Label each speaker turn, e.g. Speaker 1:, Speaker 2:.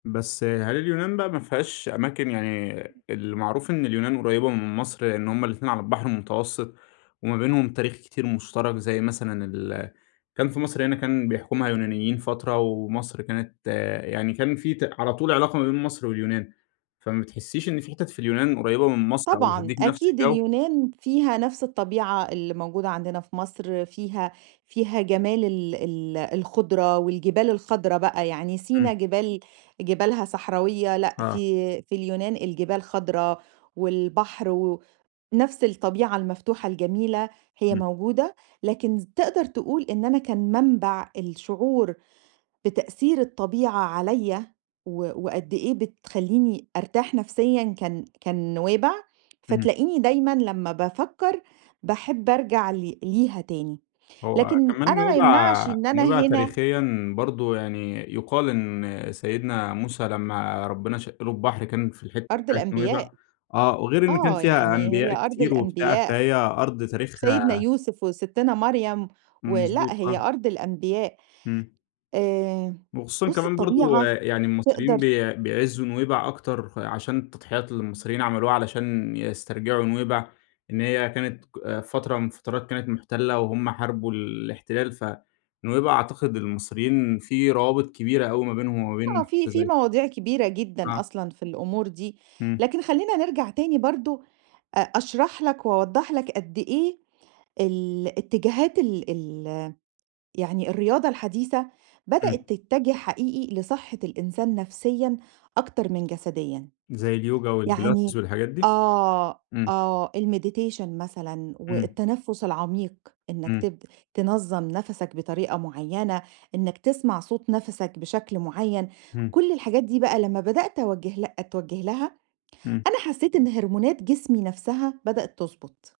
Speaker 1: بس هل اليونان بقى ما فيهاش أماكن يعني المعروف إن اليونان قريّبة من مصر، لإن هُم الاتنين على البحر المتوسط وما بينهم تاريخ كتير مشترك، زي مثلًا اللي كان في مصر هنا كان بيحكمها يونانيين فترة، ومصر كانت يعني كان في ت على طول علاقة ما بين مصر واليونان، فما بتحسيش إن في حِتت في اليونان قريّبة من مصر أو
Speaker 2: طبعًا،
Speaker 1: بتدّيكِ نفس
Speaker 2: أكيد
Speaker 1: الجو؟
Speaker 2: اليونان فيها نفس الطبيعة اللي موجودة عندنا في مصر، فيها فيها جمال ال ال الخُضرة والجبال الخضرا بقى، يعني
Speaker 1: إمم.
Speaker 2: سِينا جبال جبالها صحراوية، لأ
Speaker 1: آه.
Speaker 2: في في اليونان الجبال خضرا، والبحر و نَفْس الطبيعة المفتوحة الجميلة، هي
Speaker 1: إمم.
Speaker 2: موجودة، لكن ز تقدر تقول إن أنا كان منْبع الشعور بتأثير الطبيعة عليَّ و وقد إيه بتخلّيني أرْتاح نفسيًا، كان كان نُوَيْبع،
Speaker 1: إمم.
Speaker 2: فتلاقيني دايمًا لمّا بافكّر باحب أرْجع ل ليها تاني.
Speaker 1: هو
Speaker 2: لكن
Speaker 1: كمان
Speaker 2: أنا ما يمنعش
Speaker 1: نُوَيْبع
Speaker 2: إن أنا
Speaker 1: نُوَيْبع
Speaker 2: هنا
Speaker 1: تاريخيًا برضه يعني يُقال إن سيدنا موسى لمّا ربنا شق له البحر، كان في الحتة
Speaker 2: أرض
Speaker 1: بتاعة نُوَيْبع
Speaker 2: الأنبياء،
Speaker 1: آه، وغير إن كان
Speaker 2: آه،
Speaker 1: فيها
Speaker 2: يعني هي
Speaker 1: أنبياء
Speaker 2: أرض
Speaker 1: كتير وبتاع،
Speaker 2: الأنبياء،
Speaker 1: فهي أرض
Speaker 2: سيدنا
Speaker 1: تاريخها
Speaker 2: يوسف، وسِتِّنا مريم، و
Speaker 1: إمم،
Speaker 2: لأ
Speaker 1: مضبوط،
Speaker 2: هي
Speaker 1: آه.
Speaker 2: أرض الأنبياء،
Speaker 1: إمم.
Speaker 2: آآ،
Speaker 1: وخصوصًا
Speaker 2: بُصّ
Speaker 1: كمان برضه
Speaker 2: الطبيعة
Speaker 1: يعني المصريين
Speaker 2: تقدر
Speaker 1: بي بيعِزّوا نُوَيْبع أكتر، عشان التضحيات اللي المصريين عملوها علشان يسْترْجعوا نُوَيْبع، إن هي كانت ك فترة من الفترات كانت مُحتلة، وهم حاربوا الاحتلال، فنُوَيْبع أعتقد المصريين في روابط كبيرة أوي ما بينهم وما
Speaker 2: آه،
Speaker 1: بين
Speaker 2: في
Speaker 1: حتة
Speaker 2: في
Speaker 1: زي
Speaker 2: مواضيع كبيرة جدًا
Speaker 1: اه.
Speaker 2: أصلًا في الأمور دي،
Speaker 1: إمم.
Speaker 2: لكن خلّينا نرْجع تاني برضه أ أشرح لك وأوضّح لك قد إيه الاتجاهات ال ال يعني الرياضة الحديثة
Speaker 1: إمم.
Speaker 2: بدأت تتّجه حقيقي لصحة الإنسان نَفسيًا، أكتر من جسديًا،
Speaker 1: زي الyoga والpilates
Speaker 2: يعني
Speaker 1: والحاجات دي؟
Speaker 2: آه،
Speaker 1: إمم.
Speaker 2: آه الMeditation مثلًا،
Speaker 1: إمم.
Speaker 2: والتنفُّس العميق، إنك
Speaker 1: إمم.
Speaker 2: ت تنظّم نَفَسَكْ بطريقة معيّنة، إنك تسمع صوت نَفَسَكْ بشكل معيّن،
Speaker 1: إمم.
Speaker 2: كل الحاجات دي بقى لمّا بدأت أوجِّه لها اتْوجِّه لها،
Speaker 1: إمم.
Speaker 2: أنا حسيت إن هرمونات جسمي نفسها بدأت تِضبُط.